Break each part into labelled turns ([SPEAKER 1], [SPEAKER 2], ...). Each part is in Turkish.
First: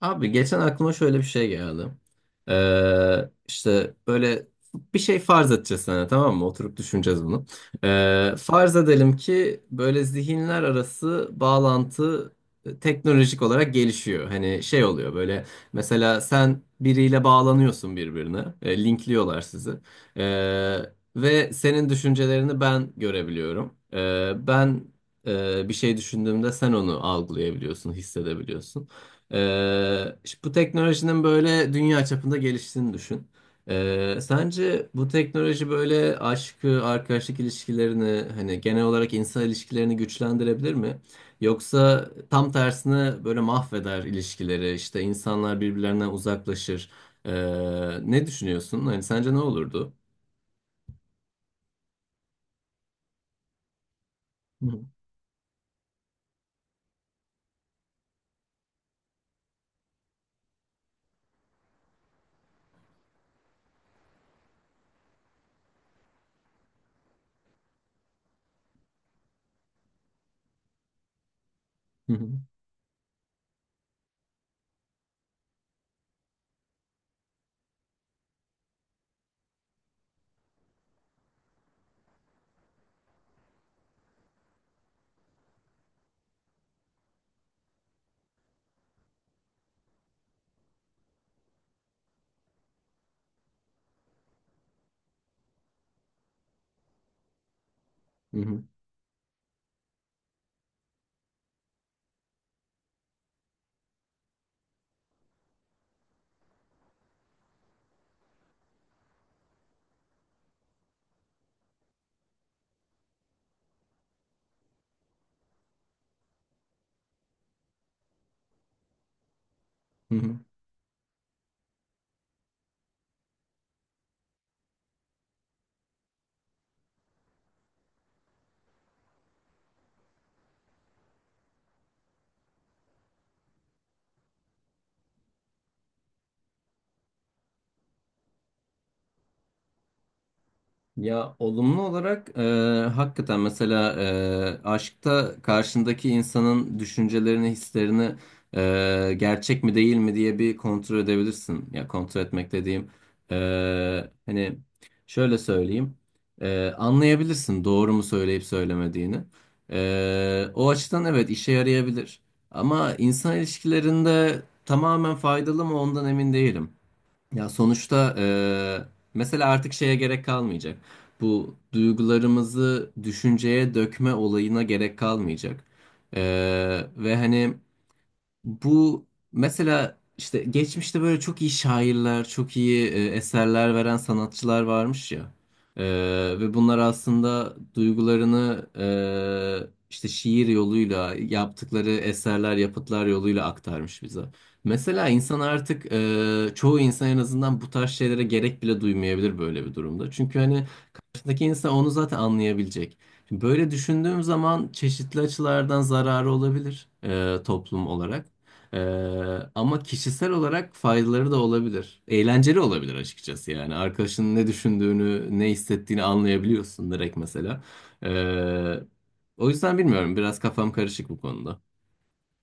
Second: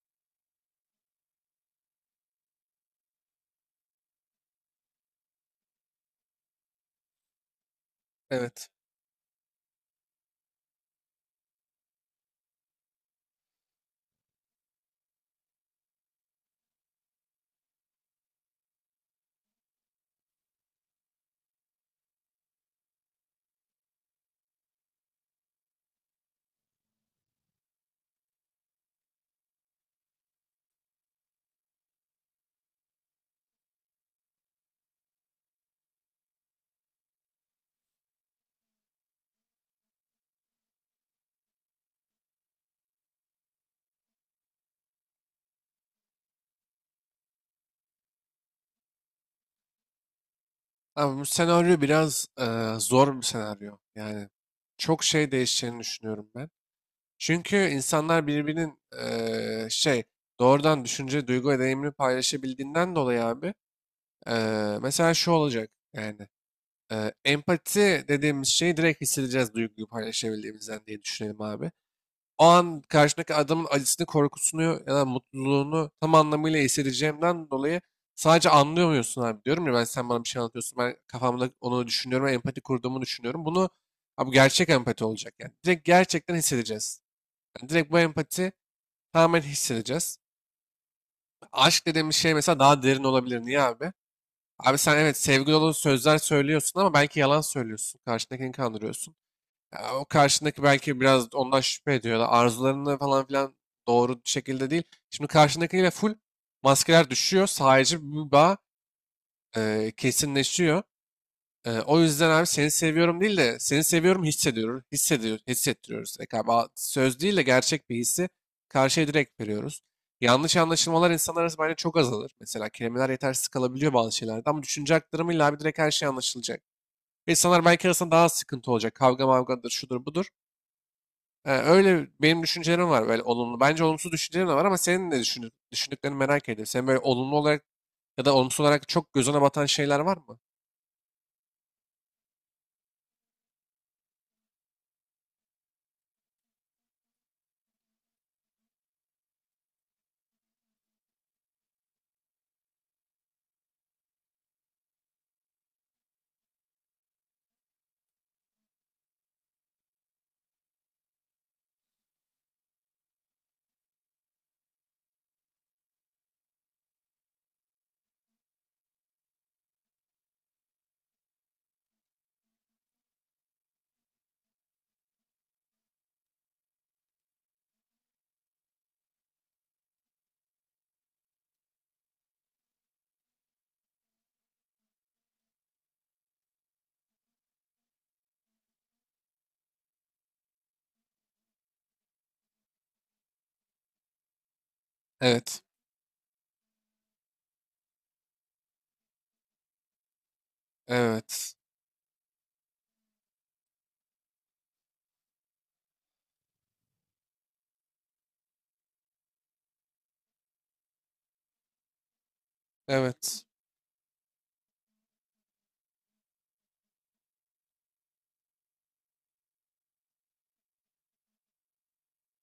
[SPEAKER 1] Abi geçen aklıma şöyle bir şey geldi. İşte böyle bir şey farz edeceğiz sana tamam mı? Oturup düşüneceğiz bunu.
[SPEAKER 2] Evet.
[SPEAKER 1] Farz edelim ki böyle zihinler arası bağlantı teknolojik olarak gelişiyor. Hani şey oluyor böyle mesela sen biriyle bağlanıyorsun birbirine. Linkliyorlar sizi. Ee, Ve senin düşüncelerini ben görebiliyorum. Ben bir şey düşündüğümde sen onu algılayabiliyorsun, hissedebiliyorsun. İşte bu teknolojinin böyle dünya çapında geliştiğini düşün. Sence bu teknoloji böyle aşkı, arkadaşlık ilişkilerini, hani genel olarak insan ilişkilerini güçlendirebilir mi? Yoksa tam tersine böyle mahveder ilişkileri, işte insanlar birbirlerinden uzaklaşır. Ee, Ne düşünüyorsun? Hani sence ne olurdu?
[SPEAKER 2] Ama bu senaryo biraz zor bir senaryo. Yani
[SPEAKER 1] Hı hı,
[SPEAKER 2] çok şey değişeceğini düşünüyorum ben. Çünkü insanlar birbirinin doğrudan düşünce, duygu ve deneyimini paylaşabildiğinden dolayı abi mesela şu olacak yani. Empati dediğimiz şeyi direkt hissedeceğiz, duyguyu paylaşabildiğimizden diye düşünelim abi.
[SPEAKER 1] hı hı,
[SPEAKER 2] O an karşındaki adamın acısını, korkusunu ya da mutluluğunu tam anlamıyla hissedeceğimden dolayı sadece anlıyor muyorsun abi, diyorum ya, ben sen bana bir şey anlatıyorsun, ben kafamda onu düşünüyorum, empati kurduğumu düşünüyorum. Bunu abi, gerçek empati olacak yani. Direkt gerçekten hissedeceğiz. Yani direkt bu empati tamamen hissedeceğiz. Aşk dediğimiz şey mesela daha derin olabilir. Niye abi? Abi sen evet sevgi dolu sözler söylüyorsun ama belki yalan söylüyorsun.
[SPEAKER 1] hı
[SPEAKER 2] Karşındakini
[SPEAKER 1] hı,
[SPEAKER 2] kandırıyorsun. Ya o karşındaki belki biraz ondan şüphe ediyor da arzularını falan filan doğru bir şekilde değil. Şimdi karşındakiyle full maskeler düşüyor. Sadece bir bağ kesinleşiyor. O yüzden abi seni seviyorum değil de seni seviyorum hissediyoruz. Hissediyor, hissettiriyoruz. Galiba söz değil de gerçek bir hissi karşıya direkt veriyoruz. Yanlış anlaşılmalar insanlar arasında bence çok azalır. Mesela kelimeler yetersiz kalabiliyor bazı şeylerde ama düşünce aktarımıyla abi direkt her şey anlaşılacak. İnsanlar belki arasında daha az sıkıntı olacak. Kavga mavgadır, şudur budur. Öyle benim düşüncelerim var, böyle olumlu. Bence olumsuz düşüncelerim de var ama senin de düşündüklerini merak ediyorum. Senin böyle olumlu olarak ya da olumsuz olarak çok gözüne batan şeyler var mı?
[SPEAKER 1] ya olumlu olarak hakikaten mesela aşkta karşındaki insanın düşüncelerini, hislerini gerçek mi değil mi diye bir kontrol edebilirsin. Ya kontrol etmek dediğim e, hani şöyle söyleyeyim, anlayabilirsin doğru mu söyleyip söylemediğini. O açıdan evet işe yarayabilir. Ama insan ilişkilerinde tamamen faydalı mı ondan emin değilim. Ya sonuçta mesela artık şeye gerek kalmayacak. Bu duygularımızı düşünceye dökme olayına gerek kalmayacak. Ve hani bu mesela işte geçmişte böyle çok iyi şairler, çok iyi eserler veren sanatçılar varmış ya. E, Ve bunlar aslında duygularını işte şiir yoluyla yaptıkları eserler, yapıtlar yoluyla aktarmış bize. Mesela insan
[SPEAKER 2] Evet.
[SPEAKER 1] artık çoğu insan en azından bu tarz şeylere gerek bile duymayabilir böyle bir durumda. Çünkü hani karşıdaki
[SPEAKER 2] Evet.
[SPEAKER 1] insan onu zaten anlayabilecek. Şimdi böyle düşündüğüm zaman çeşitli açılardan zararı olabilir toplum olarak. Ama kişisel olarak faydaları da olabilir. Eğlenceli olabilir
[SPEAKER 2] Evet.
[SPEAKER 1] açıkçası yani. Arkadaşının ne düşündüğünü, ne hissettiğini anlayabiliyorsun direkt mesela. Ee, O yüzden bilmiyorum. Biraz kafam karışık bu konuda.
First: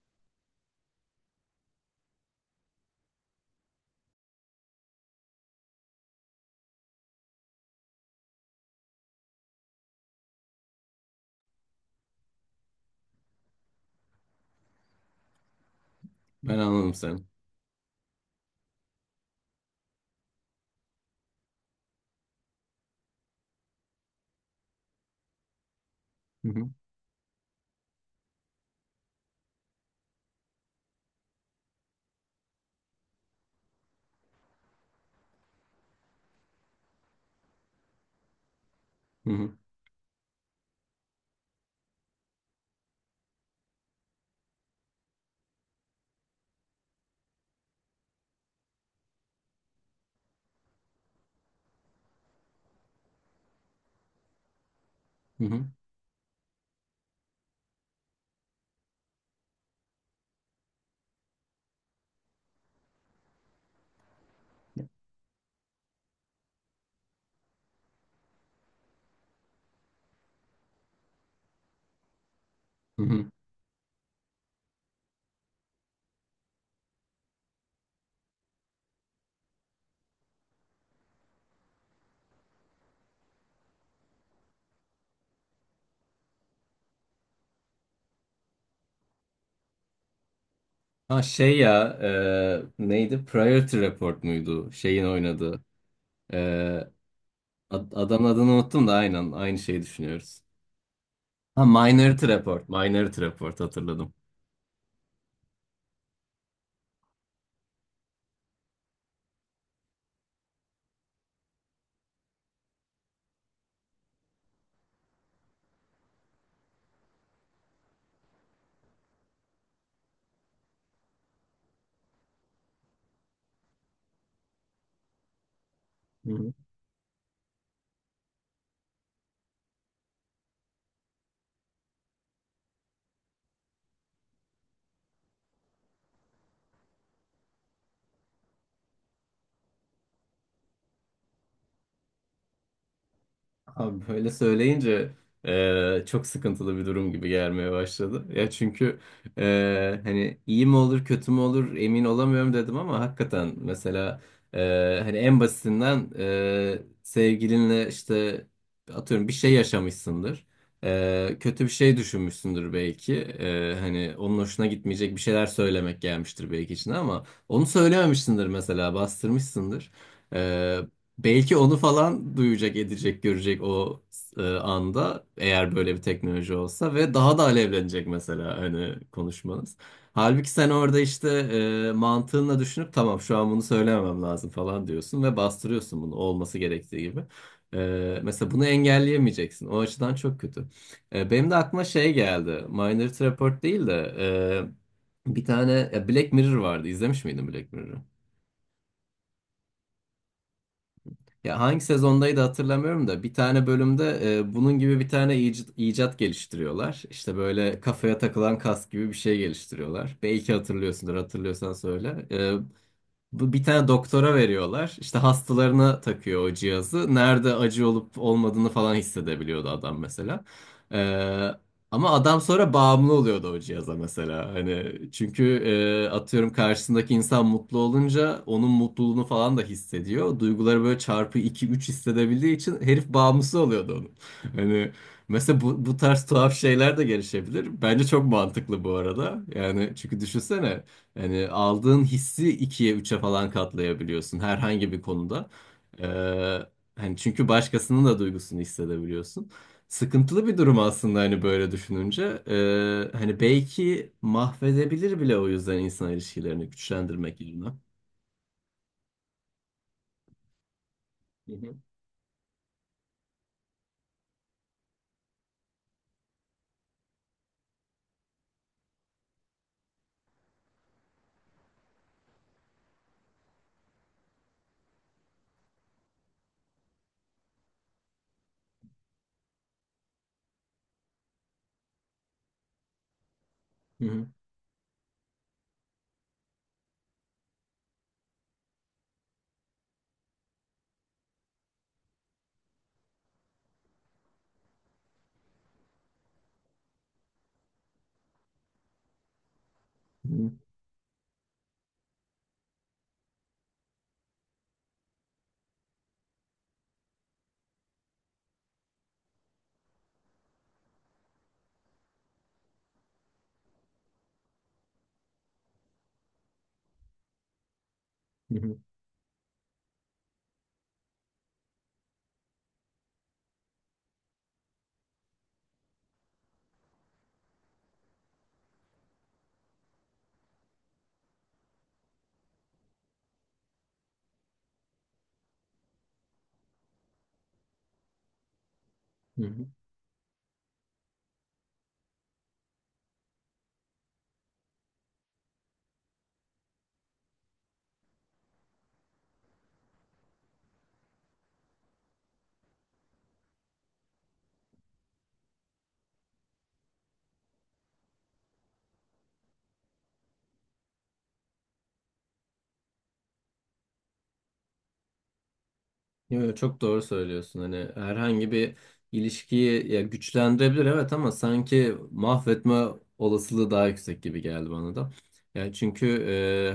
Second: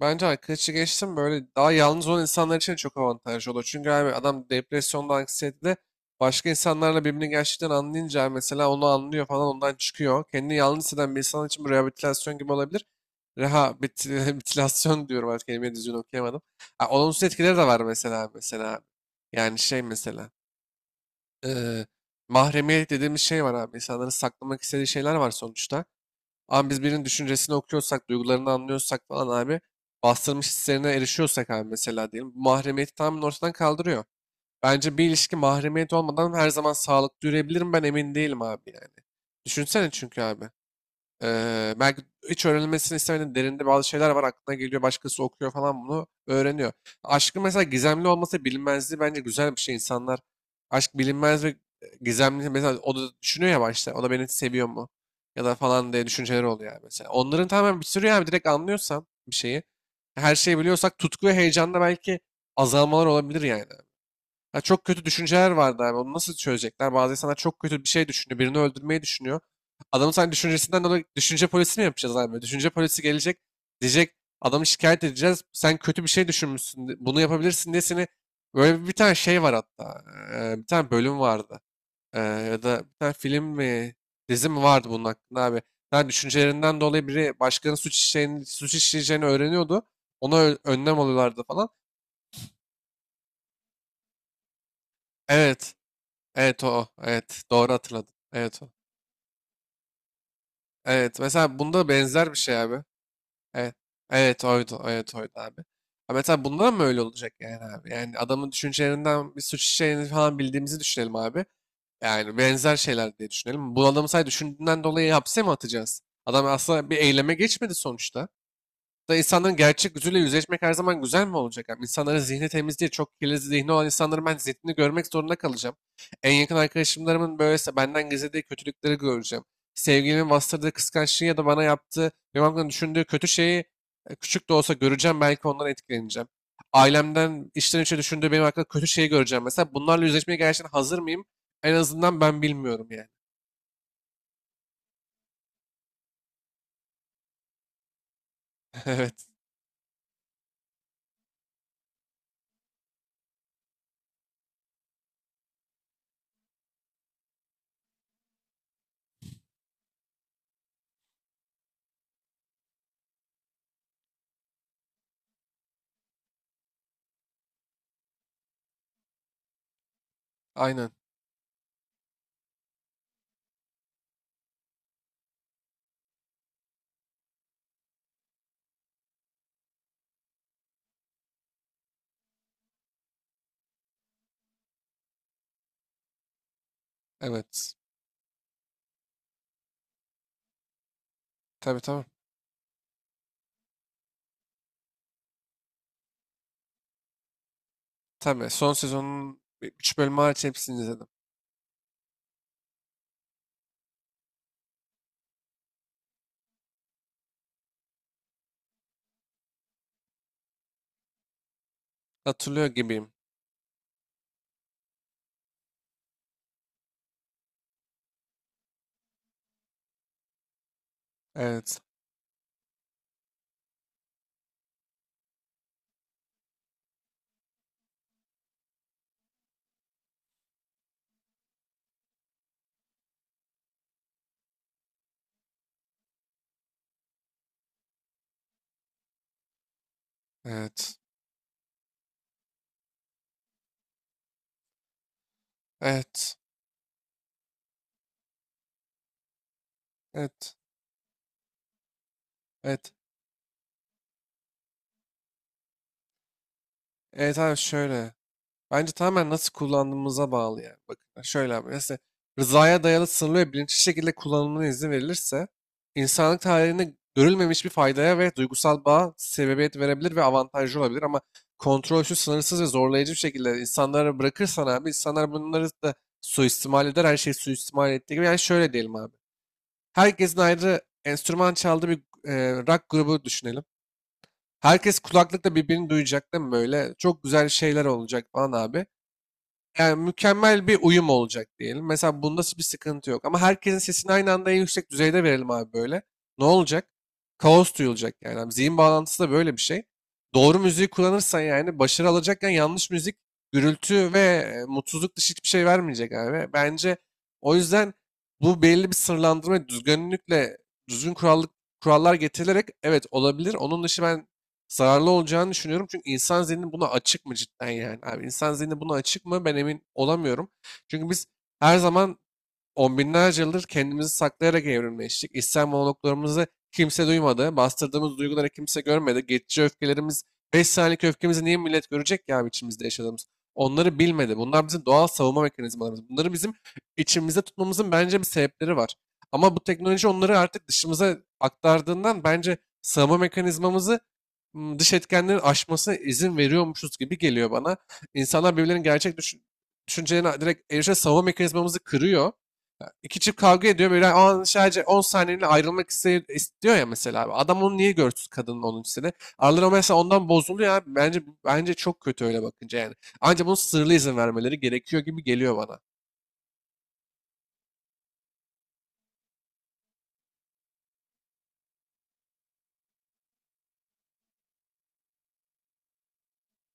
[SPEAKER 2] Bence arkadaşı geçtim, böyle daha yalnız olan insanlar için çok avantajlı olur. Çünkü abi adam depresyonda, anksiyetede, başka insanlarla birbirini gerçekten anlayınca mesela onu anlıyor falan, ondan çıkıyor. Kendini yalnız hisseden bir insan için bu rehabilitasyon gibi olabilir. Rehabilitasyon diyorum, artık kelimeyi düzgün okuyamadım.
[SPEAKER 1] Ben
[SPEAKER 2] Ha,
[SPEAKER 1] anladım seni.
[SPEAKER 2] olumsuz etkileri de var mesela mesela. Yani şey mesela eee mahremiyet dediğimiz şey var abi. İnsanların saklamak istediği şeyler var sonuçta.
[SPEAKER 1] Hı hı,
[SPEAKER 2] Ama biz birinin düşüncesini okuyorsak, duygularını anlıyorsak falan abi, bastırmış hislerine erişiyorsak abi mesela diyelim. Bu mahremiyeti tamamen ortadan kaldırıyor. Bence bir ilişki mahremiyet olmadan her zaman sağlıklı yürüyebilir mi, ben emin değilim abi yani.
[SPEAKER 1] hı hı,
[SPEAKER 2] Düşünsene çünkü abi. Belki hiç öğrenilmesini istemediğin derinde bazı şeyler var, aklına geliyor. Başkası okuyor falan, bunu öğreniyor. Aşkın mesela gizemli olması, bilinmezliği bence güzel bir şey. İnsanlar aşk bilinmez ve gizemli, mesela o da düşünüyor ya başta. O da beni seviyor mu?
[SPEAKER 1] hı
[SPEAKER 2] Ya da
[SPEAKER 1] hı,
[SPEAKER 2] falan diye düşünceleri oluyor yani mesela. Onların tamamen bir sürü yani direkt anlıyorsan bir şeyi. Her şeyi biliyorsak tutku ve heyecanda belki azalmalar olabilir yani. Ya çok kötü düşünceler vardı abi. Onu nasıl çözecekler? Bazı insanlar çok kötü bir şey düşünüyor. Birini öldürmeyi düşünüyor. Adamın sen düşüncesinden dolayı düşünce polisi mi yapacağız abi? Düşünce
[SPEAKER 1] hı
[SPEAKER 2] polisi
[SPEAKER 1] hı.
[SPEAKER 2] gelecek. Diyecek adamı şikayet edeceğiz. Sen kötü bir şey düşünmüşsün. Bunu yapabilirsin diye seni böyle, bir tane şey var hatta. Bir tane bölüm vardı. Ya da bir tane film mi, dizi mi vardı bunun hakkında abi. Yani düşüncelerinden dolayı biri başkanın suç işleyeceğini öğreniyordu. Ona önlem
[SPEAKER 1] Ha
[SPEAKER 2] alıyorlardı
[SPEAKER 1] şey
[SPEAKER 2] falan.
[SPEAKER 1] ya, neydi? Priority Report muydu? Şeyin oynadığı.
[SPEAKER 2] Evet.
[SPEAKER 1] E,
[SPEAKER 2] Evet o. O. Evet. Doğru
[SPEAKER 1] ad-
[SPEAKER 2] hatırladın.
[SPEAKER 1] adamın adını
[SPEAKER 2] Evet o.
[SPEAKER 1] unuttum da aynen aynı şeyi düşünüyoruz.
[SPEAKER 2] Evet. Mesela
[SPEAKER 1] Ha,
[SPEAKER 2] bunda
[SPEAKER 1] Minority
[SPEAKER 2] benzer bir şey
[SPEAKER 1] Report.
[SPEAKER 2] abi.
[SPEAKER 1] Minority Report
[SPEAKER 2] Evet.
[SPEAKER 1] hatırladım.
[SPEAKER 2] Evet oydu. Evet oydu abi. Ha, mesela bunda mı öyle olacak yani abi? Yani adamın düşüncelerinden bir suç işlediğini falan bildiğimizi düşünelim abi. Yani benzer şeyler diye düşünelim. Bu adamı sadece düşündüğünden dolayı hapse mi atacağız? Adam aslında bir eyleme geçmedi sonuçta. Da insanların gerçek yüzüyle yüzleşmek her zaman güzel mi olacak abi? İnsanların zihni temiz değil. Çok kirli zihni olan insanların ben zihnini görmek zorunda kalacağım. En yakın arkadaşımlarımın böylese benden gizlediği kötülükleri göreceğim. Sevgilimin bastırdığı kıskançlığı ya da bana yaptığı, benim hakkımda düşündüğü kötü şeyi küçük de olsa göreceğim. Belki ondan etkileneceğim. Ailemden içten içe düşündüğü benim hakkında kötü şeyi göreceğim. Mesela bunlarla yüzleşmeye gerçekten hazır mıyım? En azından ben bilmiyorum yani.
[SPEAKER 1] Abi böyle söyleyince çok sıkıntılı bir durum gibi gelmeye başladı. Ya çünkü
[SPEAKER 2] Evet.
[SPEAKER 1] hani iyi mi olur kötü mü olur emin olamıyorum dedim ama hakikaten mesela e, hani en basitinden sevgilinle işte atıyorum bir şey yaşamışsındır. Kötü bir şey düşünmüşsündür belki. Hani onun hoşuna gitmeyecek bir şeyler söylemek gelmiştir belki içine ama onu söylememişsindir mesela bastırmışsındır.
[SPEAKER 2] Aynen.
[SPEAKER 1] Belki onu falan duyacak, edecek, görecek o anda eğer böyle bir teknoloji olsa ve daha da alevlenecek mesela hani konuşmanız. Halbuki sen orada işte mantığınla düşünüp tamam şu an bunu söylememem lazım falan diyorsun ve bastırıyorsun bunu olması gerektiği gibi.
[SPEAKER 2] Evet.
[SPEAKER 1] Mesela bunu engelleyemeyeceksin. O açıdan çok kötü. Benim de
[SPEAKER 2] Tabii
[SPEAKER 1] aklıma
[SPEAKER 2] tabii.
[SPEAKER 1] şey geldi. Minority Report değil de bir tane ya Black Mirror vardı. İzlemiş miydin Black Mirror'ı?
[SPEAKER 2] Tabii son sezonun 3 bölümü hariç hepsini izledim.
[SPEAKER 1] Ya hangi sezondaydı hatırlamıyorum da bir tane bölümde bunun gibi bir tane icat geliştiriyorlar. İşte böyle kafaya takılan kask gibi bir şey geliştiriyorlar. Belki hatırlıyorsundur, hatırlıyorsan söyle.
[SPEAKER 2] Hatırlıyor gibiyim.
[SPEAKER 1] Bu bir tane doktora veriyorlar. İşte hastalarına takıyor o cihazı. Nerede acı olup olmadığını falan hissedebiliyordu adam mesela. Ee,
[SPEAKER 2] Evet.
[SPEAKER 1] Ama adam sonra bağımlı oluyordu o cihaza mesela. Hani çünkü atıyorum karşısındaki insan mutlu olunca onun mutluluğunu falan da hissediyor. Duyguları böyle çarpı iki üç hissedebildiği için herif bağımlısı oluyordu onun. Hani mesela bu tarz tuhaf şeyler de gelişebilir. Bence çok mantıklı bu arada. Yani çünkü düşünsene.
[SPEAKER 2] Evet.
[SPEAKER 1] Yani aldığın hissi ikiye, üçe falan katlayabiliyorsun herhangi bir konuda.
[SPEAKER 2] Evet.
[SPEAKER 1] Ee, Hani çünkü başkasının da duygusunu hissedebiliyorsun. Sıkıntılı
[SPEAKER 2] Evet.
[SPEAKER 1] bir durum aslında hani böyle düşününce.
[SPEAKER 2] Evet.
[SPEAKER 1] Hani belki mahvedebilir bile o yüzden insan ilişkilerini
[SPEAKER 2] Evet
[SPEAKER 1] güçlendirmek
[SPEAKER 2] abi,
[SPEAKER 1] yerine.
[SPEAKER 2] şöyle. Bence tamamen nasıl kullandığımıza bağlı yani. Bakın
[SPEAKER 1] Hı
[SPEAKER 2] şöyle abi.
[SPEAKER 1] hı.
[SPEAKER 2] Mesela rızaya dayalı, sınırlı ve bilinçli şekilde kullanımına izin verilirse, insanlık tarihinde görülmemiş bir faydaya ve duygusal bağa sebebiyet verebilir ve avantajlı olabilir. Ama kontrolsüz, sınırsız ve zorlayıcı bir şekilde insanlara bırakırsan abi, insanlar bunları da suistimal eder. Her şeyi suistimal ettiği gibi. Yani şöyle diyelim abi. Herkesin ayrı enstrüman çaldığı bir e, rock grubu düşünelim.
[SPEAKER 1] Hı hı.
[SPEAKER 2] Herkes kulaklıkla birbirini duyacak değil mi böyle? Çok güzel şeyler olacak falan abi. Yani mükemmel bir uyum olacak diyelim. Mesela bunda bir sıkıntı yok. Ama herkesin sesini aynı anda en yüksek düzeyde verelim abi böyle. Ne olacak? Kaos duyulacak yani. Abi, zihin bağlantısı da böyle bir şey.
[SPEAKER 1] Hı
[SPEAKER 2] Doğru müziği kullanırsan yani başarı alacakken, yanlış müzik gürültü ve mutsuzluk dışı hiçbir şey vermeyecek abi. Bence o yüzden bu belli bir sınırlandırma düzgünlükle, düzgün kurallık kurallar getirilerek evet olabilir. Onun dışı ben zararlı olacağını düşünüyorum. Çünkü insan zihni buna açık mı cidden yani? Abi insan
[SPEAKER 1] hı.
[SPEAKER 2] zihni buna açık mı? Ben emin olamıyorum. Çünkü biz her zaman 10 binlerce yıldır kendimizi saklayarak evrimleştik. İçsel monologlarımızı kimse duymadı. Bastırdığımız duyguları kimse görmedi. Geçici öfkelerimiz, 5 saniyelik öfkemizi niye millet görecek ki abi, içimizde yaşadığımız? Onları bilmedi. Bunlar bizim doğal savunma mekanizmalarımız. Bunları bizim içimizde tutmamızın bence bir sebepleri var.
[SPEAKER 1] Hı
[SPEAKER 2] Ama bu
[SPEAKER 1] hı.
[SPEAKER 2] teknoloji onları artık dışımıza aktardığından bence savunma mekanizmamızı dış etkenlerin aşmasına izin veriyormuşuz gibi geliyor bana. İnsanlar birbirlerinin gerçek düşüncelerine direkt erişe savunma mekanizmamızı kırıyor. İki çift kavga ediyor böyle, an sadece 10 saniyeliğine ayrılmak istiyor ya mesela abi. Adam onu niye görsün kadının 10. sene? Araları mesela ondan bozuluyor abi. Bence bence çok kötü öyle bakınca yani. Ancak bunun sırlı izin vermeleri gerekiyor gibi geliyor bana.
[SPEAKER 1] Yo, yo, çok doğru söylüyorsun. Hani herhangi bir ilişkiyi ya güçlendirebilir evet ama sanki mahvetme olasılığı daha yüksek gibi geldi bana da. Yani çünkü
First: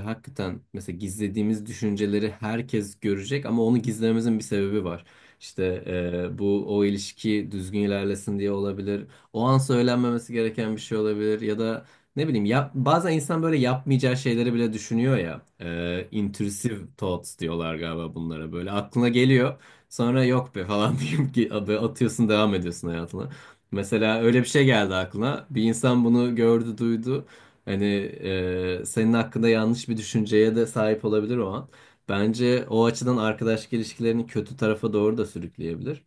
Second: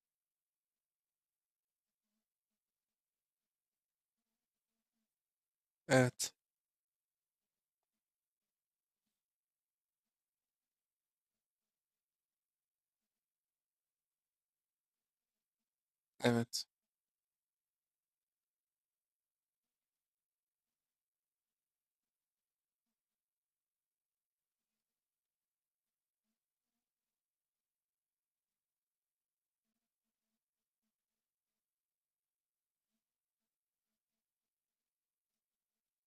[SPEAKER 1] hakikaten mesela gizlediğimiz düşünceleri herkes görecek ama onu gizlememizin bir sebebi var. İşte
[SPEAKER 2] Evet,
[SPEAKER 1] bu o ilişki düzgün ilerlesin diye olabilir. O an söylenmemesi gereken bir şey olabilir ya da ne bileyim ya bazen insan böyle yapmayacağı şeyleri bile düşünüyor ya.
[SPEAKER 2] evet,
[SPEAKER 1] Intrusive thoughts diyorlar galiba bunlara böyle. Aklına geliyor sonra yok be falan deyip ki adı atıyorsun devam ediyorsun hayatına. Mesela öyle bir şey geldi aklına. Bir insan bunu gördü duydu. Hani senin hakkında yanlış bir düşünceye de sahip olabilir o an. Bence o açıdan arkadaşlık ilişkilerini kötü tarafa doğru da sürükleyebilir.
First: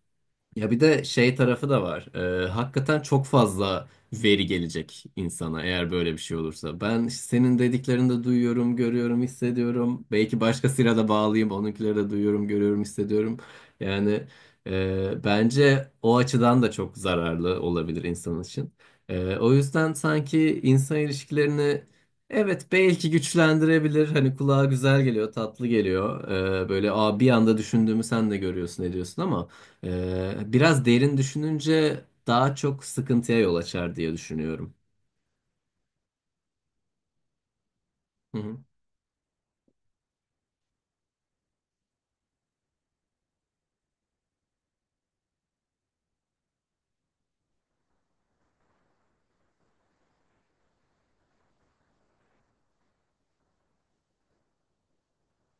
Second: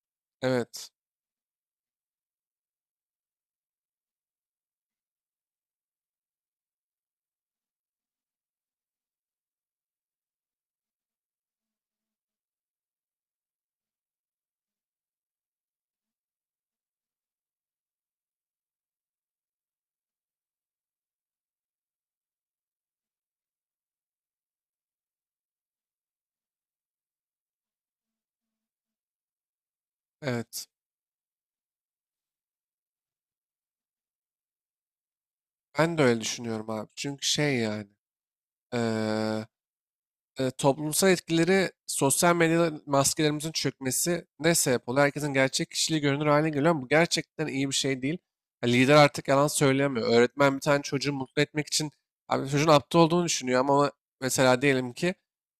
[SPEAKER 1] Ya bir
[SPEAKER 2] evet,
[SPEAKER 1] de şey tarafı da var. Hakikaten çok fazla veri gelecek insana eğer böyle bir şey olursa. Ben senin dediklerini de duyuyorum, görüyorum, hissediyorum. Belki başkasıyla da bağlıyım. Onunkileri de duyuyorum, görüyorum, hissediyorum. Yani bence o açıdan da çok zararlı olabilir insan için. O yüzden sanki insan ilişkilerini, evet, belki güçlendirebilir. Hani kulağa güzel geliyor, tatlı geliyor. Böyle aa, bir anda düşündüğümü sen de görüyorsun, ediyorsun ama
[SPEAKER 2] evet.
[SPEAKER 1] biraz derin düşününce daha çok sıkıntıya yol açar diye düşünüyorum.
[SPEAKER 2] Ben de öyle düşünüyorum abi. Çünkü şey yani.
[SPEAKER 1] Hı hı.
[SPEAKER 2] eee Toplumsal etkileri, sosyal medya maskelerimizin çökmesi ne sebep oluyor? Herkesin gerçek kişiliği görünür hale geliyor ama bu gerçekten iyi bir şey değil. Ya lider artık yalan söyleyemiyor. Öğretmen bir tane çocuğu mutlu etmek için abi, çocuğun aptal olduğunu düşünüyor ama mesela diyelim ki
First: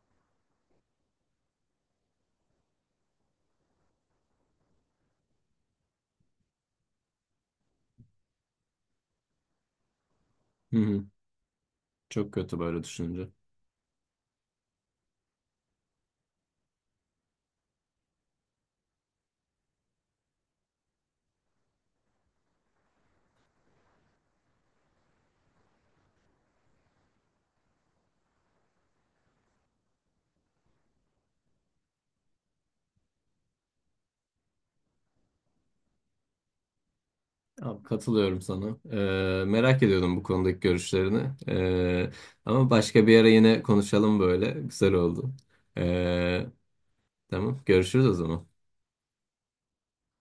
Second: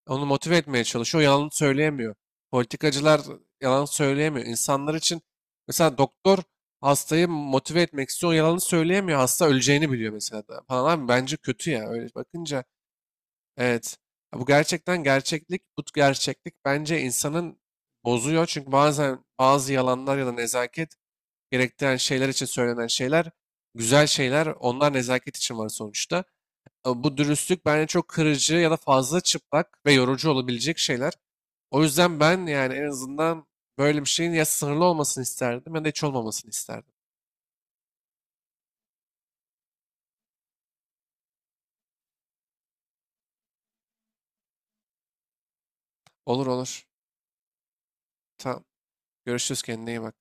[SPEAKER 2] onu motive etmeye çalışıyor. O yalan söyleyemiyor. Politikacılar yalan söyleyemiyor. İnsanlar için mesela doktor hastayı motive etmek istiyor. O yalanı söyleyemiyor. Hasta öleceğini biliyor mesela da
[SPEAKER 1] Hı
[SPEAKER 2] falan
[SPEAKER 1] hı.
[SPEAKER 2] abi, bence kötü ya. Öyle
[SPEAKER 1] Çok kötü
[SPEAKER 2] bakınca
[SPEAKER 1] böyle düşününce.
[SPEAKER 2] evet. Ya bu gerçekten gerçeklik, bu gerçeklik bence insanın bozuyor. Çünkü bazen bazı yalanlar ya da nezaket gerektiren şeyler için söylenen şeyler, güzel şeyler, onlar nezaket için var sonuçta. Ama bu dürüstlük bence çok kırıcı ya da fazla çıplak ve yorucu olabilecek şeyler. O yüzden ben yani en azından böyle bir şeyin ya sınırlı olmasını isterdim ya da hiç olmamasını isterdim.
[SPEAKER 1] Abi, katılıyorum sana. Merak ediyordum bu konudaki görüşlerini. Ama başka bir ara yine konuşalım böyle. Güzel oldu.
[SPEAKER 2] Olur
[SPEAKER 1] Ee,
[SPEAKER 2] olur.
[SPEAKER 1] tamam, görüşürüz o zaman.
[SPEAKER 2] Tamam. Görüşürüz, kendine iyi bak.